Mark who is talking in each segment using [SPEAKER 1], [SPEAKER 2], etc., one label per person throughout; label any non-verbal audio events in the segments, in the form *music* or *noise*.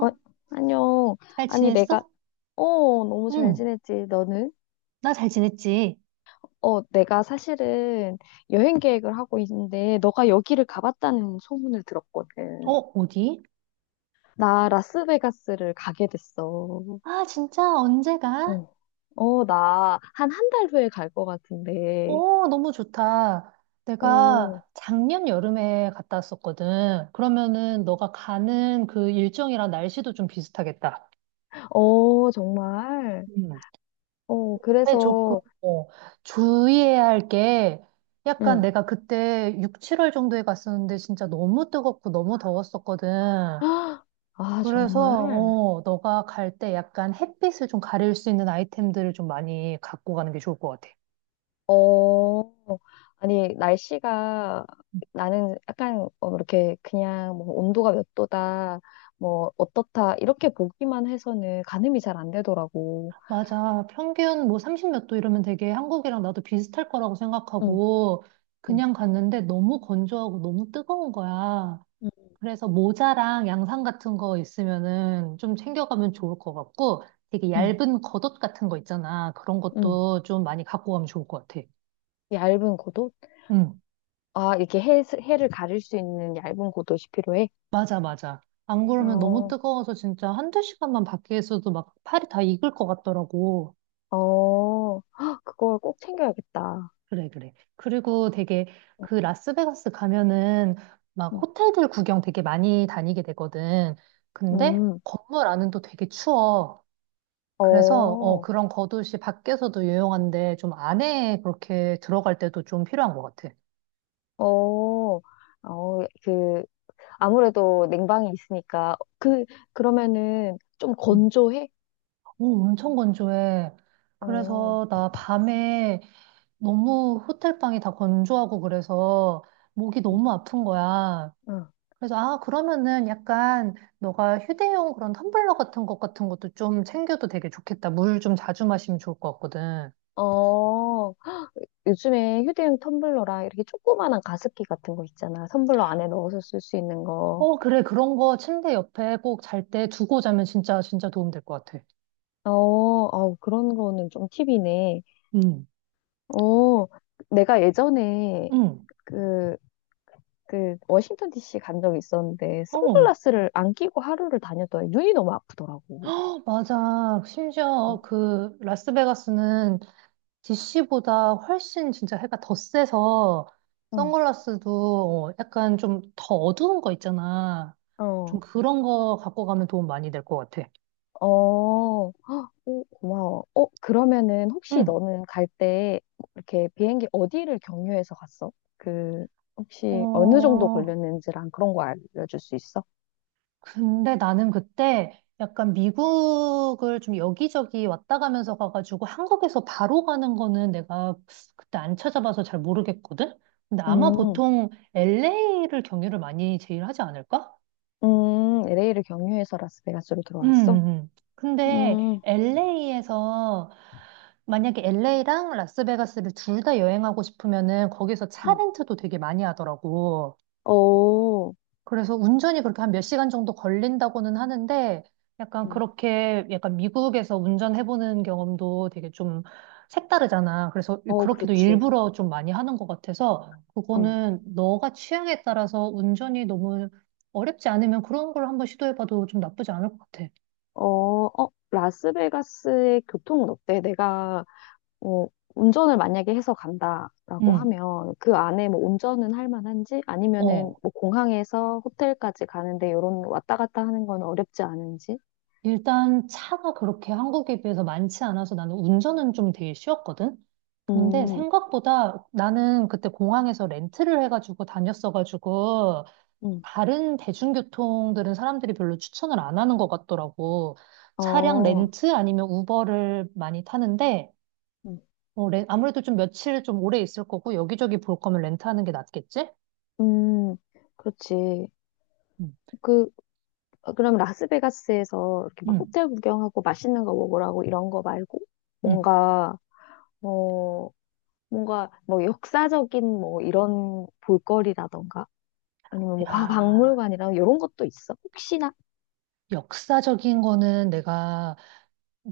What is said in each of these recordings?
[SPEAKER 1] 어, 안녕.
[SPEAKER 2] 잘
[SPEAKER 1] 아니, 내가,
[SPEAKER 2] 지냈어?
[SPEAKER 1] 어, 너무 잘
[SPEAKER 2] 응,
[SPEAKER 1] 지냈지, 너는?
[SPEAKER 2] 나 잘 지냈지.
[SPEAKER 1] 내가 사실은 여행 계획을 하고 있는데, 너가 여기를 가봤다는 소문을
[SPEAKER 2] 어,
[SPEAKER 1] 들었거든.
[SPEAKER 2] 어디?
[SPEAKER 1] 나 라스베가스를 가게 됐어.
[SPEAKER 2] 아, 진짜 언제 가?
[SPEAKER 1] 어, 나 한 한 달 후에 갈 것 같은데.
[SPEAKER 2] 어, 너무 좋다.
[SPEAKER 1] 어,
[SPEAKER 2] 내가 작년 여름에 갔다 왔었거든. 그러면은 너가 가는 그 일정이랑 날씨도 좀 비슷하겠다.
[SPEAKER 1] 어, 정말.
[SPEAKER 2] 음. 근데 조금,
[SPEAKER 1] 그래서.
[SPEAKER 2] 어, 주의해야 할 게 약간
[SPEAKER 1] 응.
[SPEAKER 2] 내가 그때 6, 7월 정도에 갔었는데 진짜 너무 뜨겁고 너무 더웠었거든.
[SPEAKER 1] *gasps* 아,
[SPEAKER 2] 그래서,
[SPEAKER 1] 정말.
[SPEAKER 2] 너가 갈 때 약간 햇빛을 좀 가릴 수 있는 아이템들을 좀 많이 갖고 가는 게 좋을 것 같아.
[SPEAKER 1] 어, 아니, 날씨가 나는 약간 이렇게 그냥 뭐 온도가 몇 도다, 뭐 어떻다, 이렇게 보기만 해서는 가늠이 잘 안 되더라고.
[SPEAKER 2] 맞아. 평균 뭐 30 몇 도 이러면 되게 한국이랑 나도 비슷할 거라고
[SPEAKER 1] 응,
[SPEAKER 2] 생각하고
[SPEAKER 1] 응,
[SPEAKER 2] 그냥 갔는데 너무 건조하고 너무 뜨거운 거야.
[SPEAKER 1] 음.
[SPEAKER 2] 그래서 모자랑 양산 같은 거 있으면은 좀 챙겨가면 좋을 것 같고 되게
[SPEAKER 1] 응,
[SPEAKER 2] 얇은 겉옷 같은 거 있잖아. 그런
[SPEAKER 1] 응.
[SPEAKER 2] 것도 좀 많이 갖고 가면 좋을 것 같아.
[SPEAKER 1] 얇은 고도?
[SPEAKER 2] 응.
[SPEAKER 1] 아, 이렇게 해를 가릴 수 있는 얇은 고도시 필요해?
[SPEAKER 2] 맞아, 맞아. 안 그러면 너무
[SPEAKER 1] 어,
[SPEAKER 2] 뜨거워서 진짜 한두 시간만 밖에 있어도 막 팔이 다 익을 것 같더라고.
[SPEAKER 1] 어, 헉, 그걸 꼭 챙겨야겠다.
[SPEAKER 2] 그래, 그래. 그리고 되게
[SPEAKER 1] 어,
[SPEAKER 2] 그 라스베가스 가면은 막
[SPEAKER 1] 응,
[SPEAKER 2] 호텔들 구경 되게 많이 다니게 되거든. 근데
[SPEAKER 1] 음,
[SPEAKER 2] 건물 안은 또 되게 추워. 그래서
[SPEAKER 1] 어,
[SPEAKER 2] 그런 겉옷이 밖에서도 유용한데 좀 안에 그렇게 들어갈 때도 좀 필요한 것 같아.
[SPEAKER 1] 어, 어, 그, 아무래도 냉방이 있으니까 그러면은 좀
[SPEAKER 2] 음.
[SPEAKER 1] 건조해?
[SPEAKER 2] 오, 엄청 건조해.
[SPEAKER 1] 어,
[SPEAKER 2] 그래서 나 밤에 너무 호텔방이 다 건조하고 그래서 목이
[SPEAKER 1] 응,
[SPEAKER 2] 너무 아픈 거야.
[SPEAKER 1] 응.
[SPEAKER 2] 그래서 아, 그러면은 약간 너가 휴대용 그런 텀블러 같은 것도 좀 챙겨도 되게 좋겠다. 물 좀 자주 마시면 좋을 것 같거든.
[SPEAKER 1] 어, 요즘에 휴대용 텀블러랑 이렇게 조그만한 가습기 같은 거 있잖아. 텀블러 안에 넣어서 쓸 수 있는 거.
[SPEAKER 2] 어, 그래. 그런 거 침대 옆에 꼭 잘 때 두고 자면 진짜, 진짜 도움 될 것 같아.
[SPEAKER 1] 어, 어, 그런 거는 좀 팁이네.
[SPEAKER 2] 응,
[SPEAKER 1] 어, 내가 예전에
[SPEAKER 2] 응.
[SPEAKER 1] 그, 워싱턴 DC 간 적이 있었는데,
[SPEAKER 2] 어, 어,
[SPEAKER 1] 선글라스를 안 끼고 하루를 다녔더니 눈이 너무 아프더라고.
[SPEAKER 2] 맞아.
[SPEAKER 1] 어,
[SPEAKER 2] 심지어 그 라스베가스는 DC보다 훨씬 진짜 해가 더 세서
[SPEAKER 1] 응,
[SPEAKER 2] 선글라스도 약간 좀 더 어두운 거 있잖아. 좀
[SPEAKER 1] 어.
[SPEAKER 2] 그런 거 갖고 가면 도움 많이 될 것 같아.
[SPEAKER 1] 어, 헉, 오 고마워. 그러면은 혹시
[SPEAKER 2] 응.
[SPEAKER 1] 너는 갈 때 이렇게 비행기 어디를 경유해서 갔어? 혹시 어느 정도
[SPEAKER 2] 어,
[SPEAKER 1] 걸렸는지랑 그런 거 알려줄 수 있어?
[SPEAKER 2] 근데 나는 그때 약간 미국을 좀 여기저기 왔다 가면서 가가지고 한국에서 바로 가는 거는 내가 그때 안 찾아봐서 잘 모르겠거든? 근데 아마
[SPEAKER 1] 음.
[SPEAKER 2] 보통 LA를 경유를 많이 제일 하지 않을까?
[SPEAKER 1] LA를 경유해서 라스베가스로
[SPEAKER 2] 음,
[SPEAKER 1] 들어왔어?
[SPEAKER 2] 근데
[SPEAKER 1] 음,
[SPEAKER 2] LA에서 만약에 LA랑 라스베가스를 둘 다 여행하고 싶으면은 거기서 차
[SPEAKER 1] 응,
[SPEAKER 2] 렌트도 되게 많이 하더라고.
[SPEAKER 1] 어,
[SPEAKER 2] 그래서 운전이 그렇게 한 몇 시간 정도 걸린다고는 하는데 약간
[SPEAKER 1] 음.
[SPEAKER 2] 그렇게 약간 미국에서 운전해보는 경험도 되게 좀 색다르잖아. 그래서
[SPEAKER 1] 어,
[SPEAKER 2] 그렇게도
[SPEAKER 1] 그렇지.
[SPEAKER 2] 일부러 좀 많이 하는 것 같아서
[SPEAKER 1] 어,
[SPEAKER 2] 그거는 너가 취향에 따라서 운전이 너무 어렵지 않으면 그런 걸 한번 시도해봐도 좀 나쁘지 않을 것 같아.
[SPEAKER 1] 어, 라스베가스의 교통은 어때? 내가 어, 운전을 만약에 해서 간다라고
[SPEAKER 2] 응.
[SPEAKER 1] 하면 그 안에 뭐 운전은 할 만한지 아니면은
[SPEAKER 2] 어.
[SPEAKER 1] 뭐 공항에서 호텔까지 가는데 요런 왔다 갔다 하는 건 어렵지 않은지?
[SPEAKER 2] 일단 차가 그렇게 한국에 비해서 많지 않아서 나는 운전은 좀 되게 쉬웠거든? 근데
[SPEAKER 1] 음,
[SPEAKER 2] 생각보다 나는 그때 공항에서 렌트를 해가지고 다녔어가지고
[SPEAKER 1] 음,
[SPEAKER 2] 다른 대중교통들은 사람들이 별로 추천을 안 하는 것 같더라고. 차량
[SPEAKER 1] 어,
[SPEAKER 2] 렌트 아니면 우버를 많이 타는데
[SPEAKER 1] 음.
[SPEAKER 2] 어, 아무래도 좀 며칠 좀 오래 있을 거고 여기저기 볼 거면 렌트하는 게 낫겠지?
[SPEAKER 1] 음, 그렇지.
[SPEAKER 2] 응,
[SPEAKER 1] 그, 그럼 라스베가스에서 이렇게 막
[SPEAKER 2] 응,
[SPEAKER 1] 호텔 구경하고 맛있는 거 먹으라고 이런 거 말고
[SPEAKER 2] 응.
[SPEAKER 1] 뭔가, 어, 뭔가 뭐 역사적인 뭐 이런 볼거리라던가 아니면 뭐
[SPEAKER 2] 야,
[SPEAKER 1] 박물관이랑 이런 것도 있어? 혹시나?
[SPEAKER 2] 역사적인 거는 내가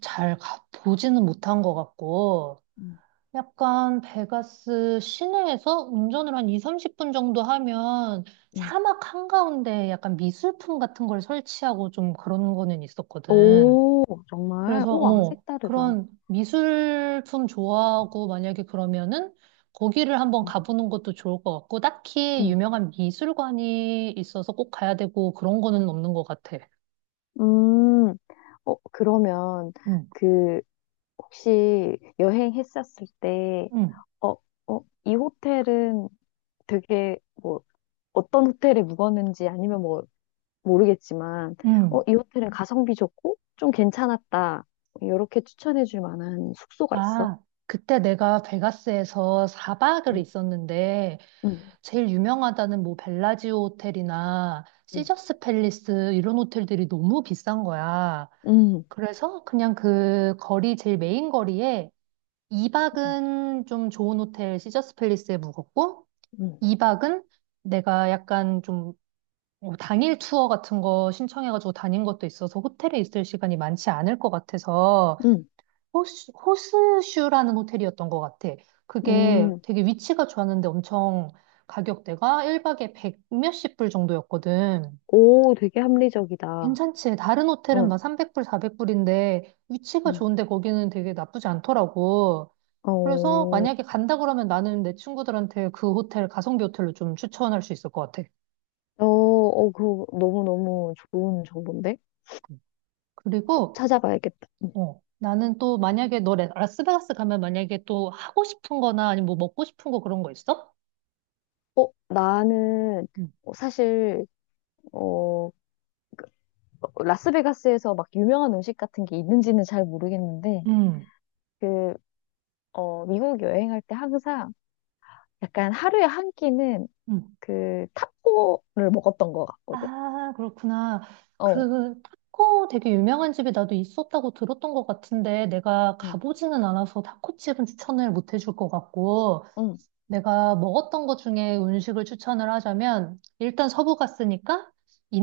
[SPEAKER 2] 잘 보지는 못한 것 같고, 약간 베가스 시내에서 운전을 한 2, 30분 정도 하면
[SPEAKER 1] 음.
[SPEAKER 2] 사막 한가운데 약간 미술품 같은 걸 설치하고 좀 그런 거는 있었거든.
[SPEAKER 1] 오, 정말?
[SPEAKER 2] 그래서,
[SPEAKER 1] 우와, 색다르다.
[SPEAKER 2] 그런 미술품 좋아하고 만약에 그러면은 거기를 한번
[SPEAKER 1] 음,
[SPEAKER 2] 가보는 것도 좋을 것 같고, 딱히
[SPEAKER 1] 음,
[SPEAKER 2] 유명한 미술관이 있어서 꼭 가야 되고 그런 거는 없는 것 같아.
[SPEAKER 1] 음. 그러면,
[SPEAKER 2] 응,
[SPEAKER 1] 그, 혹시 여행했었을 때,
[SPEAKER 2] 응,
[SPEAKER 1] 어, 어, 이 호텔은 되게, 뭐, 어떤 호텔에 묵었는지 아니면 뭐, 모르겠지만,
[SPEAKER 2] 응.
[SPEAKER 1] 이 호텔은 가성비 좋고, 좀 괜찮았다. 뭐 이렇게 추천해 줄 만한 숙소가 있어?
[SPEAKER 2] 아, 그때 내가 베가스에서 4박을
[SPEAKER 1] 음,
[SPEAKER 2] 있었는데,
[SPEAKER 1] 음,
[SPEAKER 2] 제일 유명하다는 뭐 벨라지오 호텔이나
[SPEAKER 1] 음,
[SPEAKER 2] 시저스 팰리스 이런 호텔들이 너무 비싼 거야.
[SPEAKER 1] 음,
[SPEAKER 2] 그래서 그냥 그 거리, 제일 메인 거리에
[SPEAKER 1] 음,
[SPEAKER 2] 2박은 좀 좋은 호텔 시저스 팰리스에 묵었고,
[SPEAKER 1] 음,
[SPEAKER 2] 2박은 내가 약간 좀 당일 투어 같은 거 신청해가지고 다닌 것도 있어서 호텔에 있을 시간이 많지 않을 것 같아서
[SPEAKER 1] 음.
[SPEAKER 2] 호스슈라는 호텔이었던 것 같아. 그게
[SPEAKER 1] 음.
[SPEAKER 2] 되게 위치가 좋았는데 엄청 가격대가 1박에 백 몇십 불 정도였거든.
[SPEAKER 1] 오, 되게 합리적이다.
[SPEAKER 2] 괜찮지. 다른 호텔은
[SPEAKER 1] 응.
[SPEAKER 2] 막 300불, 400불인데 위치가
[SPEAKER 1] 음.
[SPEAKER 2] 좋은데 거기는 되게 나쁘지 않더라고. 그래서
[SPEAKER 1] 어,
[SPEAKER 2] 만약에 간다 그러면 나는 내 친구들한테 그 호텔, 가성비 호텔로 좀 추천할 수 있을 것 같아.
[SPEAKER 1] 어, 어, 그거 너무너무 좋은 정보인데?
[SPEAKER 2] 그리고
[SPEAKER 1] 찾아봐야겠다. 음.
[SPEAKER 2] 나는 또 만약에 너 라스베가스 가면 만약에 또 하고 싶은 거나 아니면 뭐 먹고 싶은 거 그런 거 있어?
[SPEAKER 1] 어, 나는 사실, 어, 라스베가스에서 막 유명한 음식 같은 게 있는지는 잘 모르겠는데,
[SPEAKER 2] 응.
[SPEAKER 1] 그, 미국 여행할 때 항상 약간 하루에 한 끼는
[SPEAKER 2] 음.
[SPEAKER 1] 그 타코를 먹었던 것 같거든?
[SPEAKER 2] 아, 그렇구나.
[SPEAKER 1] 어,
[SPEAKER 2] 그 타코 되게 유명한 집이 나도 있었다고 들었던 것 같은데 내가
[SPEAKER 1] 어,
[SPEAKER 2] 가보지는 않아서 타코집은 추천을 못 해줄 것 같고
[SPEAKER 1] 응,
[SPEAKER 2] 내가 먹었던 것 중에 음식을 추천을 하자면 일단 서부 갔으니까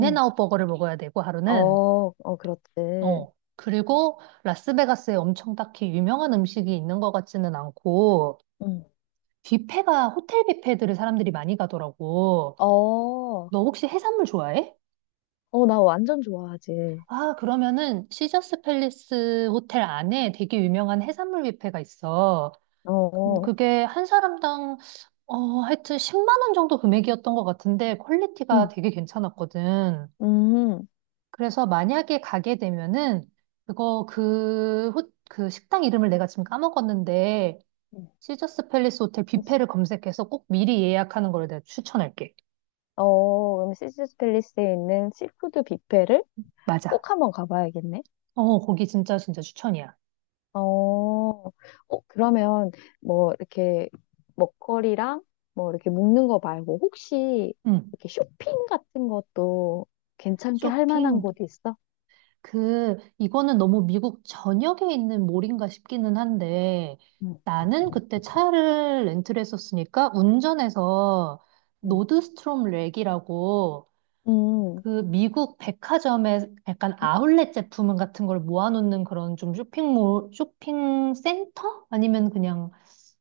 [SPEAKER 1] 응.
[SPEAKER 2] 버거를 먹어야 되고 하루는
[SPEAKER 1] 어, 어, 그렇지.
[SPEAKER 2] 그리고 라스베가스에 엄청 딱히 유명한 음식이 있는 것 같지는 않고
[SPEAKER 1] 응.
[SPEAKER 2] 뷔페가 호텔 뷔페들을 사람들이 많이 가더라고.
[SPEAKER 1] 어,
[SPEAKER 2] 너 혹시 해산물 좋아해?
[SPEAKER 1] 어, 나 완전 좋아하지.
[SPEAKER 2] 아, 그러면은 시저스 팰리스 호텔 안에 되게 유명한 해산물 뷔페가 있어. 근데
[SPEAKER 1] 어,
[SPEAKER 2] 그게 한 사람당 어, 하여튼 10만 원 정도 금액이었던 것 같은데 퀄리티가
[SPEAKER 1] 응.
[SPEAKER 2] 되게 괜찮았거든.
[SPEAKER 1] 음.
[SPEAKER 2] 그래서 만약에 가게 되면은 그거 그 식당 이름을 내가 지금 까먹었는데
[SPEAKER 1] 음.
[SPEAKER 2] 시저스 팰리스 호텔 뷔페를 검색해서 꼭 미리 예약하는 걸 내가 추천할게.
[SPEAKER 1] 어, 시즈스 팰리스에 있는 시푸드 뷔페를
[SPEAKER 2] 맞아.
[SPEAKER 1] 꼭 한번 가봐야겠네.
[SPEAKER 2] 어, 거기 진짜 진짜 추천이야.
[SPEAKER 1] 어, 어, 그러면 뭐 이렇게 먹거리랑 뭐 이렇게 먹는 거 말고 혹시
[SPEAKER 2] 응.
[SPEAKER 1] 이렇게 쇼핑 같은 것도 괜찮게 할 만한
[SPEAKER 2] 쇼핑
[SPEAKER 1] 곳 있어?
[SPEAKER 2] 이거는 너무 미국 전역에 있는 몰인가 싶기는 한데,
[SPEAKER 1] 음,
[SPEAKER 2] 나는 그때 차를 렌트를 했었으니까, 운전해서
[SPEAKER 1] 음.
[SPEAKER 2] 노드스트롬 랙이라고,
[SPEAKER 1] 음,
[SPEAKER 2] 그 미국 백화점에 약간 아울렛 제품 같은 걸 모아놓는 그런 좀 쇼핑몰, 쇼핑 센터? 아니면 그냥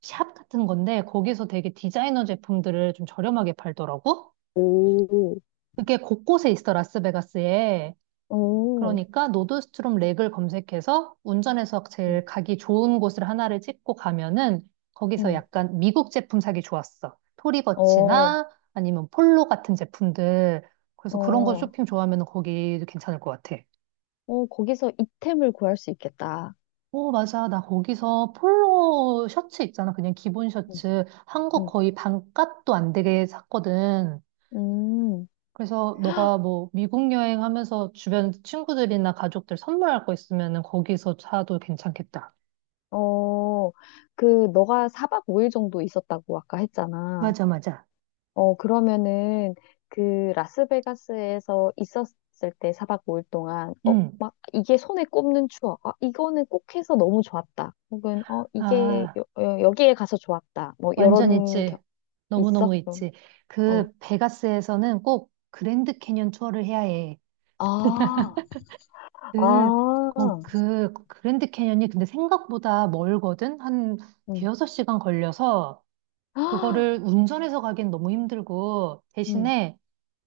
[SPEAKER 2] 샵 같은 건데, 거기서 되게 디자이너 제품들을 좀 저렴하게 팔더라고?
[SPEAKER 1] 오,
[SPEAKER 2] 그게 곳곳에 있어, 라스베가스에.
[SPEAKER 1] 오,
[SPEAKER 2] 그러니까 노드스트롬 렉을 검색해서 운전해서
[SPEAKER 1] 음.
[SPEAKER 2] 제일 가기 좋은 곳을 하나를 찍고 가면은 거기서
[SPEAKER 1] 음,
[SPEAKER 2] 약간 미국 제품 사기 좋았어.
[SPEAKER 1] 어,
[SPEAKER 2] 토리버치나 아니면 폴로 같은 제품들. 그래서 그런 거
[SPEAKER 1] 어,
[SPEAKER 2] 쇼핑 좋아하면 거기 괜찮을 것 같아.
[SPEAKER 1] 어, 거기서 이템을 구할 수 있겠다.
[SPEAKER 2] 오, 맞아. 나 거기서 폴로 셔츠 있잖아. 그냥 기본
[SPEAKER 1] 음.
[SPEAKER 2] 셔츠. 한국
[SPEAKER 1] 음,
[SPEAKER 2] 거의 반값도 안 되게 샀거든.
[SPEAKER 1] 음.
[SPEAKER 2] 그래서 너가 뭐 미국 여행하면서 주변 친구들이나 가족들 선물할 거 있으면은 거기서 사도 괜찮겠다.
[SPEAKER 1] 어, 너가 4박 5일 정도 있었다고 아까 했잖아.
[SPEAKER 2] 맞아, 맞아.
[SPEAKER 1] 그러면은, 라스베가스에서 있었을 때 4박 5일 동안,
[SPEAKER 2] 응.
[SPEAKER 1] 막, 이게 손에 꼽는 추억. 아, 이거는 꼭 해서 너무 좋았다. 혹은, 이게,
[SPEAKER 2] 아,
[SPEAKER 1] 여기에 가서 좋았다. 뭐,
[SPEAKER 2] 완전
[SPEAKER 1] 이런,
[SPEAKER 2] 있지.
[SPEAKER 1] 있어?
[SPEAKER 2] 너무너무
[SPEAKER 1] 그럼.
[SPEAKER 2] 있지.
[SPEAKER 1] 어.
[SPEAKER 2] 그 베가스에서는 꼭 그랜드 캐년 투어를 해야 해.
[SPEAKER 1] 아,
[SPEAKER 2] 그,
[SPEAKER 1] 아,
[SPEAKER 2] 그 그랜드 캐년이 근데 생각보다 멀거든? 한
[SPEAKER 1] 음,
[SPEAKER 2] 대여섯 시간 걸려서 그거를 운전해서 가긴 너무 힘들고
[SPEAKER 1] 음,
[SPEAKER 2] 대신에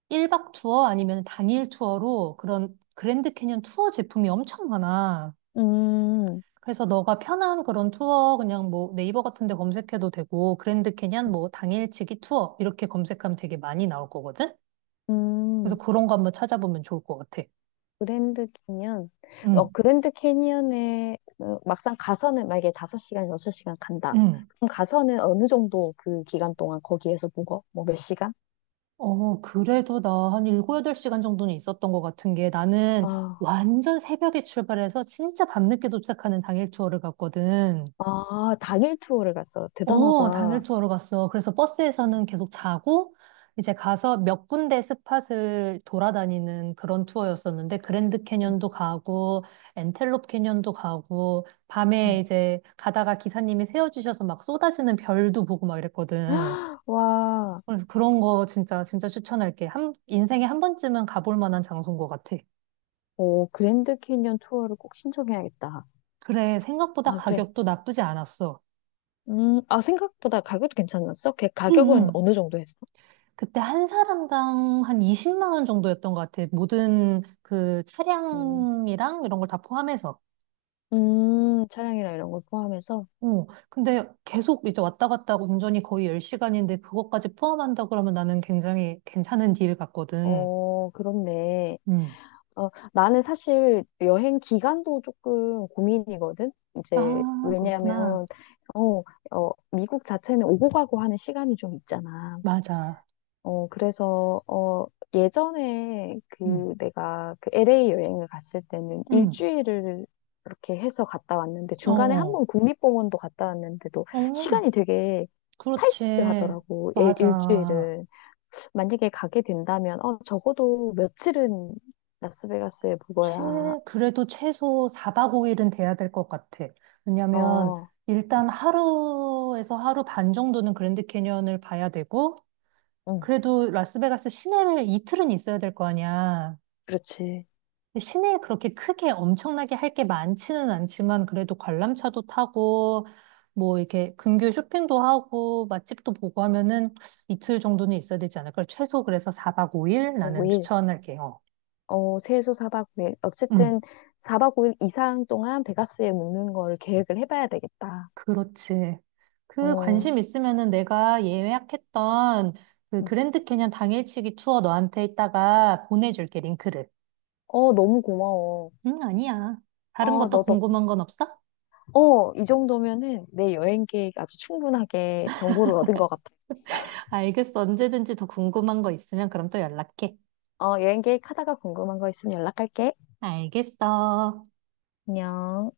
[SPEAKER 2] 1박 투어 아니면 당일 투어로 그런 그랜드 캐년 투어 제품이 엄청 많아.
[SPEAKER 1] 음,
[SPEAKER 2] 그래서 너가 편한 그런 투어 그냥 뭐 네이버 같은 데 검색해도 되고 그랜드 캐니언 뭐 당일치기 투어 이렇게 검색하면 되게 많이 나올 거거든. 그래서
[SPEAKER 1] 음.
[SPEAKER 2] 그런 거 한번 찾아보면 좋을 것 같아.
[SPEAKER 1] 그랜드 캐니언.
[SPEAKER 2] 응,
[SPEAKER 1] 그랜드 캐니언에 막상 가서는 만약에 5시간 6시간 간다.
[SPEAKER 2] 응.
[SPEAKER 1] 그럼 가서는 어느 정도 그 기간 동안 거기에서 묵어? 뭐 몇 시간?
[SPEAKER 2] 어, 그래도 나 한 7, 8시간 정도는 있었던 것 같은 게 나는
[SPEAKER 1] 아,
[SPEAKER 2] 완전 새벽에 출발해서 진짜 밤늦게 도착하는 당일 투어를 갔거든.
[SPEAKER 1] 아, 당일 투어를 갔어.
[SPEAKER 2] 어, 당일
[SPEAKER 1] 대단하다.
[SPEAKER 2] 투어로 갔어. 그래서 버스에서는 계속 자고, 이제 가서 몇 군데 스팟을 돌아다니는 그런 투어였었는데, 그랜드
[SPEAKER 1] 음,
[SPEAKER 2] 캐년도 가고, 엔텔롭 캐년도 가고, 밤에
[SPEAKER 1] 음.
[SPEAKER 2] 이제 가다가 기사님이 세워주셔서 막 쏟아지는 별도 보고 막 이랬거든.
[SPEAKER 1] 와,
[SPEAKER 2] 그래서 그런 거 진짜, 진짜 추천할게. 인생에 한 번쯤은 가볼 만한 장소인 것 같아.
[SPEAKER 1] 오, 그랜드 캐니언 투어를 꼭 신청해야겠다.
[SPEAKER 2] 그래, 생각보다
[SPEAKER 1] 아, 그래.
[SPEAKER 2] 가격도 나쁘지 않았어.
[SPEAKER 1] 아, 생각보다 가격도 괜찮았어? 걔
[SPEAKER 2] 응,
[SPEAKER 1] 가격은
[SPEAKER 2] 응.
[SPEAKER 1] 어느 정도 했어?
[SPEAKER 2] 그때 한 사람당 한 20만 원 정도였던 것 같아. 모든 그
[SPEAKER 1] 음,
[SPEAKER 2] 차량이랑 이런 걸 다 포함해서.
[SPEAKER 1] 차량이랑 이런 걸 포함해서?
[SPEAKER 2] 어, 근데 계속 이제 왔다 갔다 하고 운전이 거의 10시간인데 그것까지 포함한다 그러면 나는 굉장히 괜찮은 딜 같거든.
[SPEAKER 1] 어, 그렇네.
[SPEAKER 2] 음.
[SPEAKER 1] 어, 나는 사실 여행 기간도 조금 고민이거든. 이제
[SPEAKER 2] 아, 그렇구나.
[SPEAKER 1] 왜냐하면 어, 미국 자체는 오고 가고 하는 시간이 좀 있잖아.
[SPEAKER 2] 맞아.
[SPEAKER 1] 어, 그래서 예전에
[SPEAKER 2] 음.
[SPEAKER 1] 그 내가 그 LA 여행을 갔을 때는
[SPEAKER 2] 음.
[SPEAKER 1] 일주일을 이렇게 해서 갔다 왔는데
[SPEAKER 2] 어,
[SPEAKER 1] 중간에 한
[SPEAKER 2] 어.
[SPEAKER 1] 번 국립공원도 갔다 왔는데도
[SPEAKER 2] 어,
[SPEAKER 1] 시간이 되게
[SPEAKER 2] 그렇지.
[SPEAKER 1] 타이트하더라고.
[SPEAKER 2] 맞아.
[SPEAKER 1] 일주일은. 만약에 가게 된다면, 적어도 며칠은 라스베가스에
[SPEAKER 2] 최,
[SPEAKER 1] 묵어야,
[SPEAKER 2] 그래도 최소 4박 5일은 돼야 될 것 같아. 왜냐면
[SPEAKER 1] 어,
[SPEAKER 2] 일단 하루에서 하루 반 정도는 그랜드 캐니언을 봐야 되고,
[SPEAKER 1] 응,
[SPEAKER 2] 그래도 라스베가스 시내를 이틀은 있어야 될 거 아니야.
[SPEAKER 1] 그렇지.
[SPEAKER 2] 근데 시내에 그렇게 크게 엄청나게 할 게 많지는 않지만, 그래도 관람차도 타고, 뭐 이렇게 근교 쇼핑도 하고, 맛집도 보고 하면은 이틀 정도는 있어야 되지 않을까? 최소 그래서 4박 5일 나는
[SPEAKER 1] 5일,
[SPEAKER 2] 추천할게요.
[SPEAKER 1] 최소 4박 5일.
[SPEAKER 2] 음.
[SPEAKER 1] 어쨌든 4박 5일 이상 동안 베가스에 묵는 걸 계획을 해봐야 되겠다.
[SPEAKER 2] 그렇지. 그
[SPEAKER 1] 어,
[SPEAKER 2] 관심 있으면은 내가 예약했던 그
[SPEAKER 1] 응.
[SPEAKER 2] 그랜드 캐년 당일치기 투어 너한테 이따가 보내줄게, 링크를.
[SPEAKER 1] 어, 너무 고마워.
[SPEAKER 2] 응, 아니야. 다른
[SPEAKER 1] 어,
[SPEAKER 2] 것도
[SPEAKER 1] 너 덕,
[SPEAKER 2] 궁금한 건 없어?
[SPEAKER 1] 이 정도면은 내 여행 계획 아주 충분하게 정보를 얻은 것 같아.
[SPEAKER 2] 알겠어. 언제든지 더 궁금한 거 있으면 그럼 또 연락해.
[SPEAKER 1] 여행 계획 하다가 궁금한 거 있으면 연락할게.
[SPEAKER 2] 알겠어.
[SPEAKER 1] 안녕.